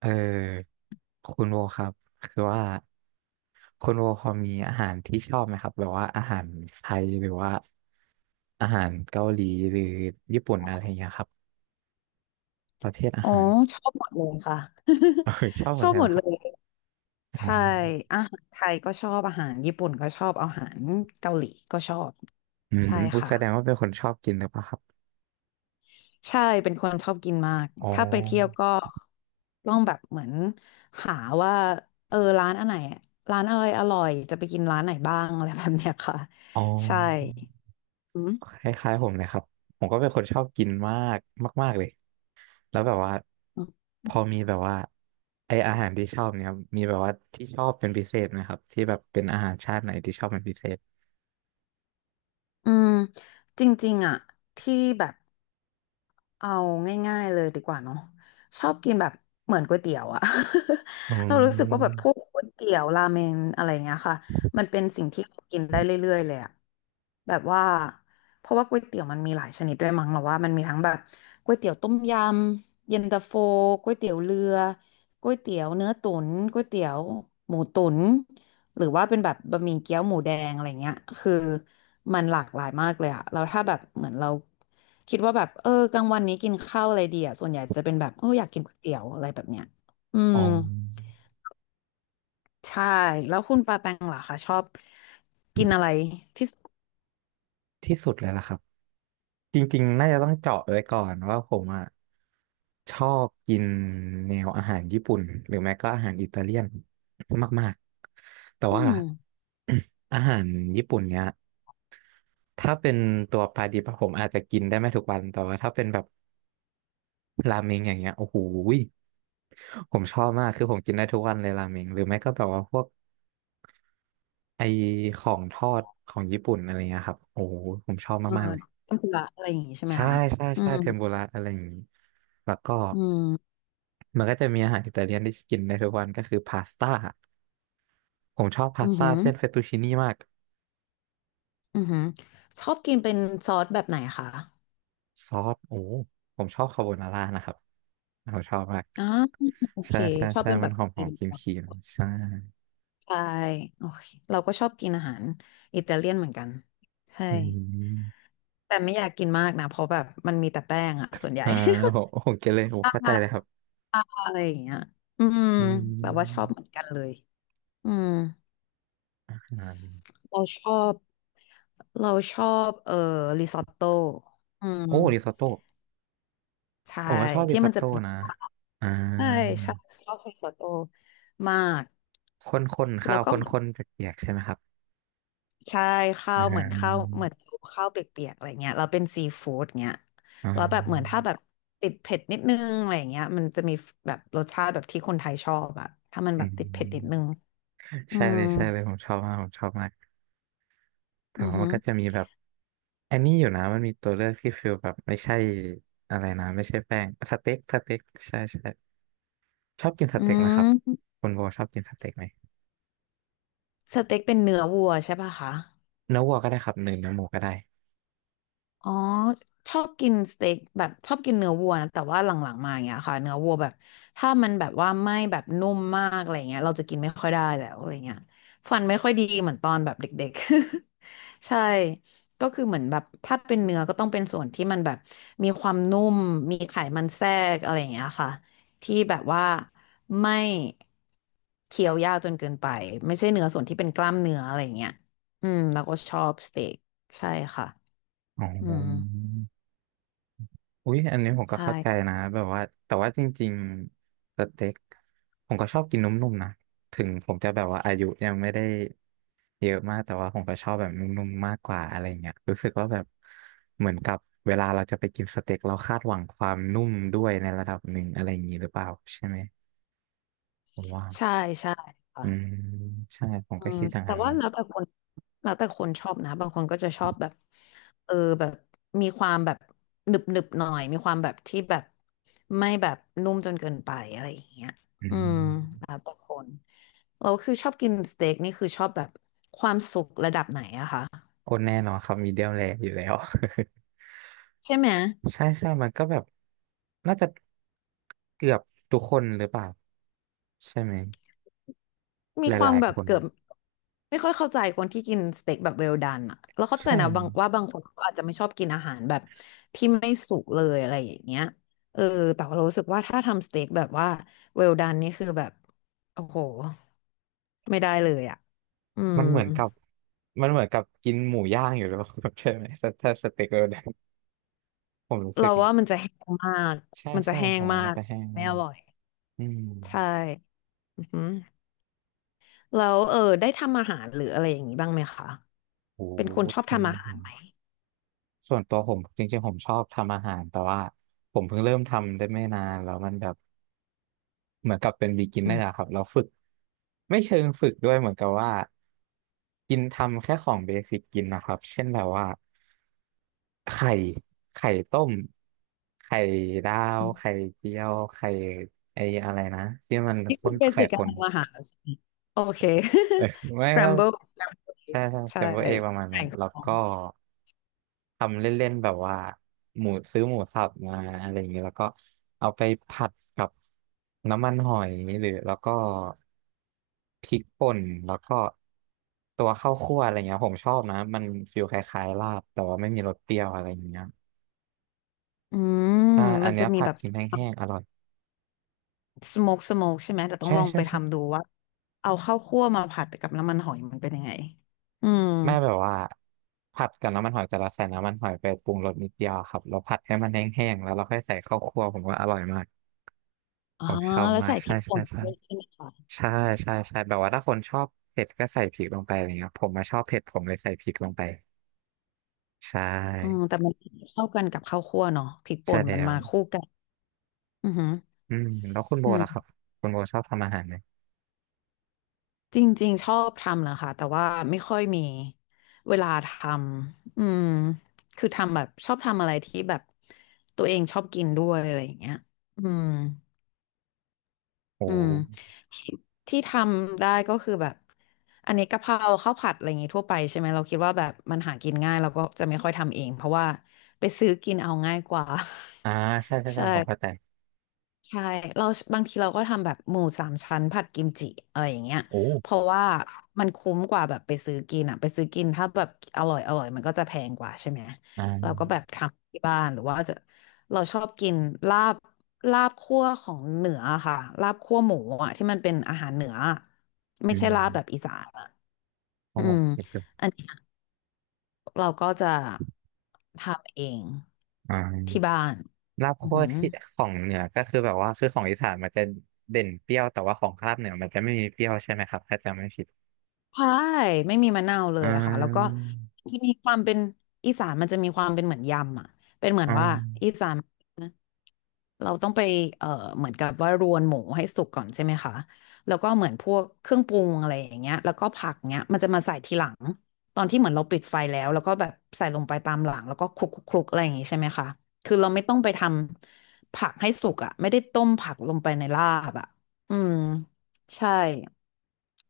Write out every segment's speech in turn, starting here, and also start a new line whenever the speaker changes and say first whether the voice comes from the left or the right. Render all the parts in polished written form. right: เออคุณโวครับคือว่าคุณโวพอมีอาหารที่ชอบไหมครับแบบว่าอาหารไทยหรือว่าอาหารเกาหลีหรือญี่ปุ่นอะไรอย่างเงี้ยครับประเภทอา
left: อ๋อ
right: หาร
left: ชอบหมดเลยค่ะ
right: เออชอบ หม
left: ช
right: ด
left: อบ
right: เลย
left: หม
right: นะ
left: ด
right: ค
left: เล
right: รับ
left: ย
right: อ๋
left: ใช่
right: อ
left: อาหารไทยก็ชอบอาหารญี่ปุ่นก็ชอบอาหารเกาหลีก็ชอบ
right: อืม
left: ใช่
right: อุย
left: ค่ะ
right: แสดงว่าเป็นคนชอบกินหรือเปล่าครับ
left: ใช่เป็นคนชอบกินมาก
right: อ๋อ
left: ถ้าไปเที่ยวก็ต้องแบบเหมือนหาว่าร้านอันไหนร้านอะไรอร่อยจะไปกินร้านไหนบ้างอะไรแบบเนี้ยค่ะ
right: อ๋อ
left: ใช่อืม
right: คล้ายๆผมเลยครับผมก็เป็นคนชอบกินมากมากๆเลย แล้วแบบว่าพอมีแบบว่าอาหารที่ชอบเนี่ยครับมีแบบว่าที่ชอบเป็นพิเศษไหมครับที่แบบเป็นอาหารชาติไหนที่ชอบเป็นพิเศษ
left: อืมจริงๆอ่ะที่แบบ เอาง่ายๆเลยดีกว่าเนาะชอบกินแบบเหมือนก๋วยเตี๋ยวอะ
right: อื
left: เรารู้สึกว่าแบบพ
right: ม
left: วกก๋วยเตี๋ยวราเมนอะไรเงี้ยค่ะมันเป็นสิ่งที่เรากินได้เรื่อยๆเลยอะแบบว่าเพราะว่าก๋วยเตี๋ยวมันมีหลายชนิดด้วยมั้งเราว่ามันมีทั้งแบบก๋วยเตี๋ยวต้มยำเย็นตาโฟก๋วยเตี๋ยวเรือก๋วยเตี๋ยวเนื้อตุ๋นก๋วยเตี๋ยวหมูตุ๋นหรือว่าเป็นแบบบะหมี่เกี๊ยวหมูแดงอะไรเงี้ยคือมันหลากหลายมากเลยอะเราถ้าแบบเหมือนเรา คิดว่าแบบกลางวันนี้กินข้าวอะไรดีอ่ะส่วนใหญ่จะเป็นแบบโอ้อยากกินก๋วยเตี๋ยวอะไรแบบเนี้ยอื
right: อ๋อ
left: มใช่แล้วคุณปาแปงล่ะคะชอบกินอะไรที่สุด
right: ที่สุดเลยล่ะครับจริงๆน่าจะต้องเจาะไว้ก่อนว่าผมอ่ะชอบกินแนวอาหารญี่ปุ่นหรือไม่ก็อาหารอิตาเลียนมากๆแต่
left: อื
right: ว่า
left: ม
right: อาหารญี่ปุ่นเนี้ยถ้าเป็นตัวปลาดิบอะผมอาจจะกินได้ไม่ทุกวันแต่ว่าถ้าเป็นแบบราเมงอย่างเงี้ยโอ้โห ผมชอบมากคือผมกินได้ทุกวันเลยราเมงหรือไม่ก็แบบว่าพวกไอของทอดของญี่ปุ่นอะไรเงี้ยครับโอ้โหผมชอบ
left: เออ
right: มากๆเลย
left: ทำลุระอะไรอย่างงี้ใช่ไหม
right: ใช่
left: คะ
right: ใช่
left: อื
right: ใช่
left: ม
right: เทมปุระอะไรอย่างนี้แล้วก็
left: อืม
right: มันก็จะมีอาหารอิตาเลียนที่กินได้ทุกวันก็คือพาสต้าผมชอบพาส
left: อือ
right: ต้า
left: หือ
right: เส้นเฟตตูชินี่มาก
left: อือหือชอบกินเป็นซอสแบบไหนคะ
right: ซอสโอ้ผมชอบคาโบนาร่านะครับผมชอบมาก
left: อ๋อโอเค
right: ใช่ใช่
left: ชอบ
right: ใช่
left: เป็น
right: มั
left: แบ
right: น
left: บ
right: ห
left: อิ
right: อม
left: ตา
right: ห
left: เลี
right: อม
left: ยน
right: ครี
left: ซ
right: ม
left: อ
right: ค
left: ส
right: รีมใช่
left: ใช่โอเคเราก็ชอบกินอาหารอิตาเลียนเหมือนกันใช่
right: อืม
left: แต่ไม่อยากกินมากนะเพราะแบบมันมีแต่แป้งอะส่วนใหญ่
right: อ่าผมกินเลยผม
left: ตา
right: เข้าใจเลยครับ
left: ตาอะไรอย่างเงี้ยอืม
right: อื
left: แบบว่าชอบ
right: ม
left: เหมือนกันเลยอืม
right: อ่า
left: เราชอบเราชอบริซอตโต้อืม
right: โอ้ริซอตโต้
left: ใช่
right: ผมก็ชอบริ
left: ที่
right: ซอ
left: มั
right: ต
left: นจะ
right: โต้
left: เป็น
right: นะอ่า
left: ใช่ ชอบริซอตโต้มาก
right: ข้นๆข้า
left: แล้ว
right: ว
left: ก็
right: ข
left: เหมือน
right: ้นๆเปียกๆใช่ไหมครับ
left: ใช่ข้า
right: อ่
left: วเหมือนข้าว
right: า
left: เหมือนข้าวเปียกๆอะไรเงี้ยแล้วเป็นซีฟู้ดเงี้ย
right: อ่
left: แล้วแบบเหมือน
right: า
left: ถ้าแบบติดเผ็ดนิดนึงอะไรเงี้ยมันจะมีแบบรสชาติแบบที่คนไทยชอบอะถ้ามัน
right: อื
left: แบบติดเผ็ดนิดนึ
right: ม
left: งอื
right: ใช่
left: ม
right: เลยใช่เลยผมชอบมากผมชอบมากแต่
left: อือ
right: ว่ามั
left: ฮึ
right: นก็จะมีแบบอันนี้อยู่นะมันมีตัวเลือกที่ฟิลแบบไม่ใช่อะไรนะไม่ใช่แป้งสเต็กสเต็กใช่ใช่ชอบกินส
left: อื
right: เต็กไหมค
left: ม
right: รับคุณโบชอบกินสเต็กไหม
left: สเต็กเป็นเนื้อวัวใช่ป่ะคะ
right: เนื้อวัวก็ได้ครับหรือเนื้อหมูก็ได้
left: อ๋อชอบกินสเต็กแบบชอบกินเนื้อวัวนะแต่ว่าหลังๆมาอย่างเงี้ยค่ะเนื้อวัวแบบถ้ามันแบบว่าไม่แบบนุ่มมากอะไรเงี้ยเราจะกินไม่ค่อยได้แล้วอะไรเงี้ยฟันไม่ค่อยดีเหมือนตอนแบบเด็กๆ ใช่ก็คือเหมือนแบบถ้าเป็นเนื้อก็ต้องเป็นส่วนที่มันแบบมีความนุ่มมีไขมันแทรกอะไรอย่างเงี้ยค่ะที่แบบว่าไม่เคี้ยวยากจนเกินไปไม่ใช่เนื้อส่วนที่เป็นกล้ามเนื้ออะไรอย่างเงี้ยอืมแล้วก็ชอบสเต็กใช่ค่ะ
right: อ๋
left: อืม
right: อ อุ๊ยอันนี้ผมก็
left: ใช่
right: เข้าใจนะแบบว่าแต่ว่าจริงๆสเต็กผมก็ชอบกินนุ่มๆนะถึงผมจะแบบว่าอายุยังไม่ได้เยอะมากแต่ว่าผมก็ชอบแบบนุ่มๆมากกว่าอะไรเงี้ยรู้สึกว่าแบบเหมือนกับเวลาเราจะไปกินสเต็กเราคาดหวังความนุ่มด้วยในระดับหนึ่งอะไรอย่างนี้หรือเปล่าใช่ไหมผมว่า
left: ใช่ใช่ค่ะ
right: อืมใช่ผม
left: อื
right: ก็
left: ม
right: คิดอย่าง
left: แต่
right: นั้น
left: ว่า
right: นะ
left: แล้วแต่คนแล้วแต่คนชอบนะ บางคนก็จะชอบแบบเออแบบมีความแบบหนึบหนึบหน่อย มีความแบบที่แบบไม่แบบนุ่มจนเกินไปอะไรอย่างเงี้ย
right: อื
left: อืม
right: ม
left: แล้วแต่คนเราคือชอบกินสเต็กนี่คือชอบแบบความสุกระดับไหนอะคะ
right: โอ้แน่นอนครับมีเดียมแรอยู่แล้ว
left: ใช่ไหม
right: ใช่ใช่ มันก็แบบน่าจะเกือบทุกคนหรือเปล่าใช่ไหม
left: มี
right: ห
left: ความ
right: ลาย
left: แบ
right: ๆ
left: บ
right: คน
left: เกือบไม่ค่อยเข้าใจคนที่กินสเต็กแบบเวลดันอะแล้วเข้าใจ
right: ใช่
left: นะบางว่าบางคนเขาอาจจะไม่ชอบกินอาหารแบบที่ไม่สุกเลยอะไรอย่างเงี้ยเออแต่เรารู้สึกว่าถ้าทำสเต็กแบบว่าเวลดันนี่คือแบบโอ้โหไม่ได้เลยอะอืม
right: มันเหมือนกับมันเหมือนกับกินหมูย่างอยู่หรือเปล่า ใช่ไหมถ้าสเต็กเราเนี่ยผมรู้สึ
left: เรา
right: กนะ
left: ว่ามันจะแห้งมาก
right: ใช่
left: มันจะ
right: ใช่
left: แห้
right: ห
left: ง
right: อม
left: มา
right: มัน
left: ก
right: จะแห้ง
left: ไม่
right: มา
left: อ
right: ก
left: ร่อย
right: อืม
left: ใช่อือหือแล้วได้ทำอาหารหรืออะไรอย่างนี้บ้างไหมคะ
right: โห
left: เป็นคนชอบ
right: ทำ
left: ทำอา
right: อา
left: หาร
right: หาร
left: ไหม
right: ส่วนตัวผมจริงๆผมชอบทำอาหารแต่ว่าผมเพิ่งเริ่มทำได้ไม่นานแล้วมันแบบ เหมือนกับเป็น
left: อื
right: beginner อะค
left: ม
right: รับเราฝึกไม่เชิงฝึกด้วยเหมือนกับว่ากินทำแค่ของเบสิกกินนะครับเช่นแบบว่าไข่ไข่ต้มไข่ดาวไข่เจียวไข่ไอ้อะไรนะที่มัน
left: นี่
right: ข้
left: คือ
right: น
left: เบ
right: ไข่
left: สิก
right: ค
left: การ
right: น
left: ทำอาหารแล้วใช่ไหมโอเค
right: เออ
left: ส
right: ไม่
left: ค
right: ค
left: รั
right: รั
left: ม
right: บ
left: โบิลสครัมเบ
right: ใช่ใช่เซ
left: ใช่
right: มเบอร์เอประมาณนั้
left: แข่
right: น
left: งกับ
right: แล้ว
left: ของ
right: ก็ทำเล่นๆแบบว่าหมูซื้อหมูสับมาอะไรอย่างเงี้ยแล้วก็เอาไปผัดกับน้ำมันหอยหรือแล้วก็พริกป่นแล้วก็ตัวข้าวคั่วอะไรเงี้ยผมชอบนะมันฟีลคล้ายๆลาบแต่ว่าไม่มีรสเปรี้ยวอะไรอย่างเงี้ย
left: อื
right: ใช่
left: ม
right: อั
left: มั
right: น
left: น
right: เนี้
left: จะ
right: ย
left: มี
right: ผัด
left: แบบ
right: กินแห้งๆอร่อย
left: สโมกใช่ไหมแต่ต้อง
right: ใช่
left: ลอง
right: ใช่
left: ไป
right: ใช่
left: ทำดูว่าเอาข้าวคั่วมาผัดกับน้ำมันหอยมันเป็นยังไงอืม
right: แม่แบบว่าผัดกับน้ำมันหอยแต่เราใส่น้ำมันหอยไปปรุงรสนิดเดียวครับแล้วผัดให้มันแห้งๆแล้วเราค่อยใส่ข้าวคั่วผมว่าอร่อยมาก
left: อ๋อ
right: ผมชอบ
left: แล้ว
right: มาก
left: ใส่พ
right: ใช่
left: ริกป่
right: ใช่
left: น
right: ใช่
left: ด้วยใช่ไหมคะ
right: ใช่ใช่ใช่แบบว่าถ้าคนชอบเผ็ดก็ใส่พริกลงไปอะไรเงี้ยผมมาชอบเผ็ดผมเลยใส่พริกลงไปใช
left: อืม
right: ่
left: แต่มันเข้ากันกับข้าวคั่วเนาะพริกป่
right: ใช่
left: น
right: แล้
left: มัน
right: ว
left: มาคู่กันอือหือ
right: อืมแล้วคุณโบ
left: อื
right: ล่ะครั
left: ม
right: บคุณโบชอบทำอาหารไหม
left: จริงๆชอบทำนะคะแต่ว่าไม่ค่อยมีเวลาทำอืมคือทำแบบชอบทำอะไรที่แบบตัวเองชอบกินด้วยอะไรอย่างเงี้ยอืม
right: โอ
left: อืม
right: ้
left: ที่ทำได้ก็คือแบบอันนี้กะเพราข้าวผัดอะไรอย่างงี้ทั่วไปใช่ไหมเราคิดว่าแบบมันหากินง่ายเราก็จะไม่ค่อยทำเองเพราะว่าไปซื้อกินเอาง่ายกว่า
right: อ่าใช่ใช่
left: ใช่
right: ใช่ผมเข้าใจ
left: ใช่เราบางทีเราก็ทำแบบหมูสามชั้นผัดกิมจิอะไรอย่างเงี้ย
right: โอ้
left: เพราะว่ามันคุ้มกว่าแบบไปซื้อกินอะไปซื้อกินถ้าแบบอร่อยอร่อยมันก็จะแพงกว่าใช่ไหม
right: อ่
left: เราก็
right: า
left: แบบทำที่บ้านหรือว่าจะเราชอบกินลาบลาบคั่วของเหนืออะค่ะลาบคั่วหมูอะที่มันเป็นอาหารเหนืออะไม่
right: อื
left: ใช่ลาบแบบ
right: ม
left: อีสานอะ
right: โอ้
left: อืม
right: เก็บอยู่
left: อันเนี้ยเราก็จะทำเอง
right: อ่
left: ที่
right: า
left: บ้าน
right: ลาบ
left: อือ
right: คั่ว
left: หือ
right: ที่ของเหนือก็คือแบบว่าคือของอีสานมันจะเด่นเปรี้ยวแต่ว่าของลาบเหนือมันจะไม่มีเปรี้ยวใช่ไหมครับถ้าจำไม่ผิด
left: ใช่ไม่มีมะนาวเล
right: อ่
left: ยอะค่ะแล้วก็
right: า
left: จะมีความเป็นอีสานมันจะมีความเป็นเหมือนยำอ่ะเป็นเหมือ
right: อ่
left: นว่าอี
right: า
left: สานเราต้องไปเอ่อเหมือนกับว่ารวนหมูให้สุกก่อนใช่ไหมคะแล้วก็เหมือนพวกเครื่องปรุงอะไรอย่างเงี้ยแล้วก็ผักเงี้ยมันจะมาใส่ทีหลังตอนที่เหมือนเราปิดไฟแล้วแล้วก็แบบใส่ลงไปตามหลังแล้วก็คลุกคลุกคลุกอะไรอย่างงี้ใช่ไหมคะคือเราไม่ต้องไปทำผักให้สุกอ่ะไม่ได้ต้มผักลงไปในลาบอ่ะอืมใช่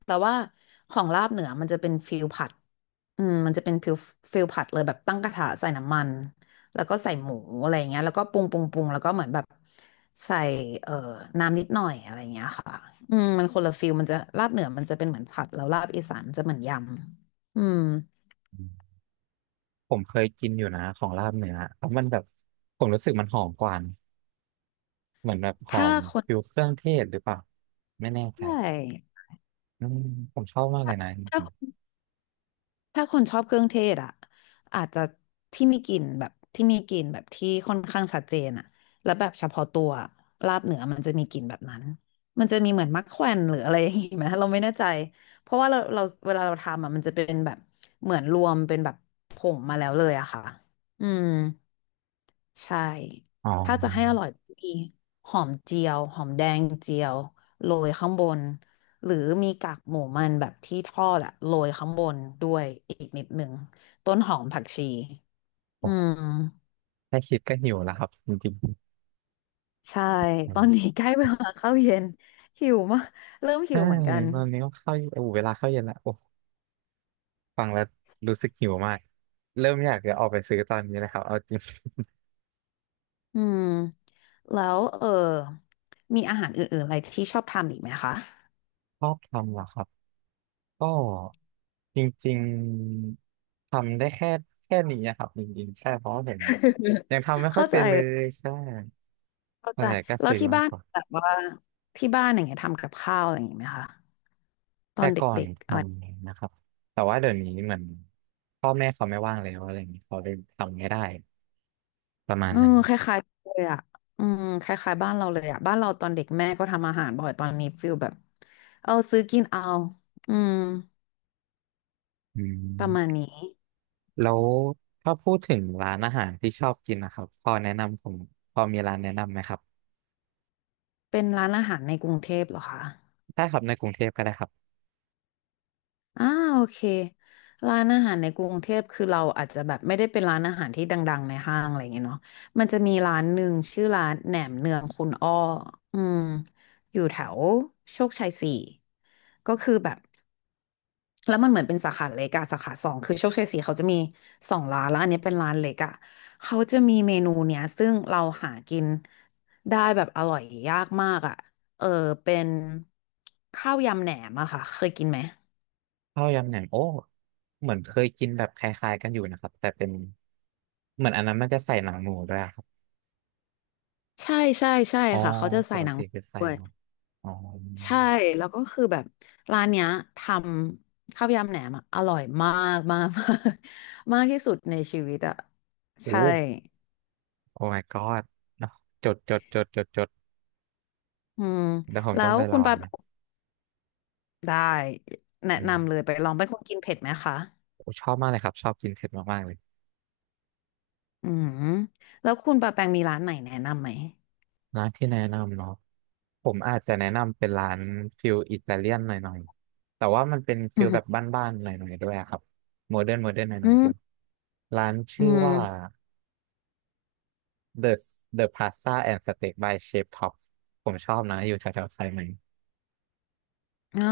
left: แต่ว่าของลาบเหนือมันจะเป็นฟิลผัดอืมมันจะเป็นฟิลผัดเลยแบบตั้งกระทะใส่น้ำมันแล้วก็ใส่หมูอะไรอย่างเงี้ยแล้วก็ปรุงปรุงปรุงแล้วก็เหมือนแบบใส่เอ่อน้ำนิดหน่อยอะไรอย่างเงี้ยค่ะอืมมันคนละฟิลมันจะลาบเหนือมันจะเป็นเหมือนผัดแล้วลาบอีสานมันจะเหมือนยำอืม
right: ผมเคยกินอยู่นะของลาบเนื้อเพราะมันแบบผมรู้สึกมันหอมกว่าเหมือนแบบหอ
left: ถ้า
right: ม
left: คน
right: ฟิวเครื่องเทศหรือเปล่าไม่แน่
left: ใช
right: ใจ
left: ่
right: อืมผมชอบมากเล
left: ถ้า
right: ยนะ
left: ถ้า ถ้าคนชอบเครื่องเทศอ่ะอาจจะที่มีกลิ่นแบบที่มีกลิ่นแบบที่ค่อนข้างชัดเจนอ่ะแล้วแบบเฉพาะตัวลาบเหนือมันจะมีกลิ่นแบบนั้นมันจะมีเหมือนมักแควนหรืออะไรอย่างงี้ไหม เราไม่แน่ใจเพราะว่าเราเวลาเราทำอ่ะมันจะเป็นแบบเหมือนรวมเป็นแบบผงมาแล้วเลยอะค่ะอืม ใช่
right: อ๋อ
left: ถ้าจะให้อร่อยมีหอมเจียวหอมแดงเจียวโรยข้างบนหรือมีกากหมูมันแบบที่ทอดอะโรยข้างบนด้วยอีกนิดหนึ่งต้นหอมผักชีอืม
right: โอ้แค่คิดก็หิวแล้วครับจริง
left: ใช่
right: ๆอื
left: ตอ
right: ม
left: นนี้ใกล้เวลาเข้าเย็นหิวมากเริ่มหิ
right: ใช่
left: วเหมือนกัน
right: ตอนนี้ก็เข้าโอ้เวลาเข้าเย็นละโอ้ฟังแล้วรู้สึกหิวมากเริ่มอยากจะออกไปซื้อตอนนี้นะครับเอาจริง
left: อืมแล้วเออมีอาหารอื่นๆอะไรที่ชอบทำอีกไหมคะ
right: ชอบทำเหรอครับ ก็จริงๆทำได้แค่นี้อะครับจริงๆใช่เพราะว่าผม ยังทำไม่ค่อย
left: เข้าใจ
right: เป็นเลย ใช่
left: เข้า
right: ส่ว
left: ใจ
right: นใหญ่ก็
left: แล้ว
right: ซื้อ
left: ที่
right: มาก
left: บ้าน
right: กว่า
left: แบบว่าที่บ้านอย่างเงี้ยทำกับข้าวอะไรอย่างเงี้ยไหมคะต
right: แต่
left: อนเ
right: ก่อน
left: ด็ก
right: ท
left: ๆอะไร
right: ำนะครับแต่ว่าเดี๋ยวนี้เหมือนพ่อแม่เขาไม่ว่างแล้วอะไรอย่างนี้เขาเลยทำไม่ได้ประมาณ
left: เออ
right: นั้น
left: คล้ายๆเลยอ่ะอืมคล้ายๆบ้านเราเลยอ่ะบ้านเราตอนเด็กแม่ก็ทำอาหารบ่อยตอนนี้ฟิลแบบเอาซื้อกินเอาอืม
right: อื
left: ประมาณ
right: ม
left: นี้
right: แล้วถ้าพูดถึงร้านอาหารที่ชอบกินนะครับพอแนะนำผมพอมีร้านแนะนำไหมครับ
left: เป็นร้านอาหารในกรุงเทพเหรอคะ
right: ได้ครับในกรุงเทพก็ได้ครับ
left: อ่าโอเคร้านอาหารในกรุงเทพคือเราอาจจะแบบไม่ได้เป็นร้านอาหารที่ดังๆในห้างอะไรอย่างเงี้ยเนาะมันจะมีร้านหนึ่งชื่อร้านแหนมเนืองคุณอ้ออืมอยู่แถวโชคชัยสี่ก็คือแบบแล้วมันเหมือนเป็นสาขาเล็กอะสาขาสองคือโชคชัยสี่เขาจะมีสองร้านแล้วอันนี้เป็นร้านเล็กอะเขาจะมีเมนูเนี้ยซึ่งเราหากินได้แบบอร่อยยากมากอะเออเป็นข้าวยำแหนมอะค่ะเคยกินไหม
right: ข้าวยำแหนมโอ้เหมือนเคยกินแบบคล้ายๆกันอยู่นะครับแต่เป็นเหมือนอันนั้นมันจะใส่หนังหมูด้วยอะครับ
left: ใช่ใช่ใช่
right: อ๋อ
left: ค่ะเขาจะ
right: ป
left: ใส่
right: ก
left: หนัง
right: ติคือใส่
left: ด้วย
right: เนอะอ๋อ
left: ใช่แล้วก็คือแบบร้านเนี้ยทำข้าวยำแหนมอะอร่อยมากมากมากมากที่สุดในชีวิตอ่ะ
right: โอ้
left: ใช่
right: โอ้ my god เนอะจดจดจดจดจด
left: อืม
right: เดี๋ยวผม
left: แล้
right: ต้อง
left: ว
right: ไปล
left: คุ
right: อ
left: ณ
right: ง
left: ปา
right: นะ
left: ได้แนะ
right: อืม
left: นำเลยไปลองเป็นคนกินเผ็ดไหมคะ
right: โอ้ชอบมากเลยครับชอบกินเผ็ดมากๆเลย
left: อืมแล้วคุณปาแปงมีร้านไหนแนะนำไหม
right: ร้านที่แนะนำเนาะผมอาจจะแนะนำเป็นร้านฟิลอิตาเลียนหน่อยๆแต่ว่ามันเป็นฟิ
left: อื
right: ลแบบ
left: ม
right: บ้านๆหน่อยๆด้วยอะครับโมเดิร์นโมเดิร์นหน่
left: อื
right: อยๆด้วย
left: ม
right: ร้าน
left: อื
right: ชื่อว่า
left: ม
right: The The Pasta and Steak by Chef Top ผมชอบนะอยู่แถวๆสายไหม
left: อ่า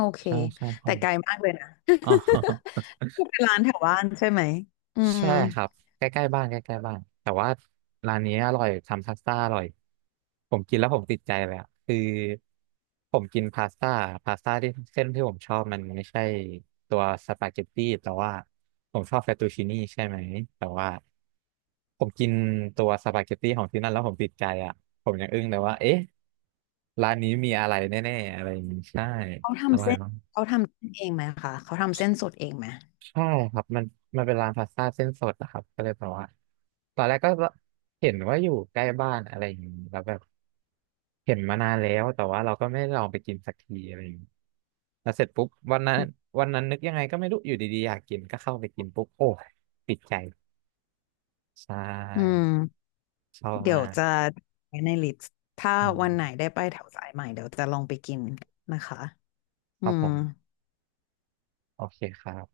left: โอเค
right: ใช่ใช่ใช่
left: แต่ไกลมากเลยนะ
right: อ๋อ
left: เป็นร้านแถวบ้านใช่ไหมอืม
right: ใช่ครับใกล้ๆบ้านใกล้ๆบ้านแต่ว่าร้านนี้อร่อยทำพาสต้าอร่อยผมกินแล้วผมติดใจเลยอะคือผมกินพาสต้าที่เส้นที่ผมชอบมันไม่ใช่ตัวสปาเกตตี้แต่ว่าผมชอบเฟตตูชินี่ใช่ไหมแต่ว่าผมกินตัวสปาเกตตี้ของที่นั่นแล้วผมติดใจอ่ะผมยังอึ้งเลยว่าเอ๊ะร้านนี้มีอะไรแน่ๆอะไรอย่างนี้ใช่
left: เขา
right: อ
left: ทำ
right: ร่อย
left: เส้นเขาทำเส้นเองไหมคะเขาทำเส้นสดเองไหม
right: ใช่ครับมันเป็นร้านพาสต้าเส้นสดนะครับก็เลยแบบว่าตอนแรกก็เห็นว่าอยู่ใกล้บ้านอะไรอย่างนี้แล้วแบบเห็นมานานแล้วแต่ว่าเราก็ไม่ได้ลองไปกินสักทีอะไรอย่างนี้แล้วเสร็จปุ๊บวันนั้น
left: อืม
right: วันนั้นนึกยังไงก็ไม่รู้อยู่ดีๆอยากกินก็เข้าไปกินปุ๊บโอ้ยติดใจใช
left: อื
right: ่
left: ม
right: ชอบ
left: เดี๋ย
right: มา
left: ว
right: ก
left: จะไว้ในลิสต์ถ้า
right: อื
left: วั
right: ม
left: นไหนได้ไปแถวสายใหม่เดี๋ยวจะลองไปกินนะคะ
right: ค
left: อื
right: รับผ
left: ม
right: มโอเคครับ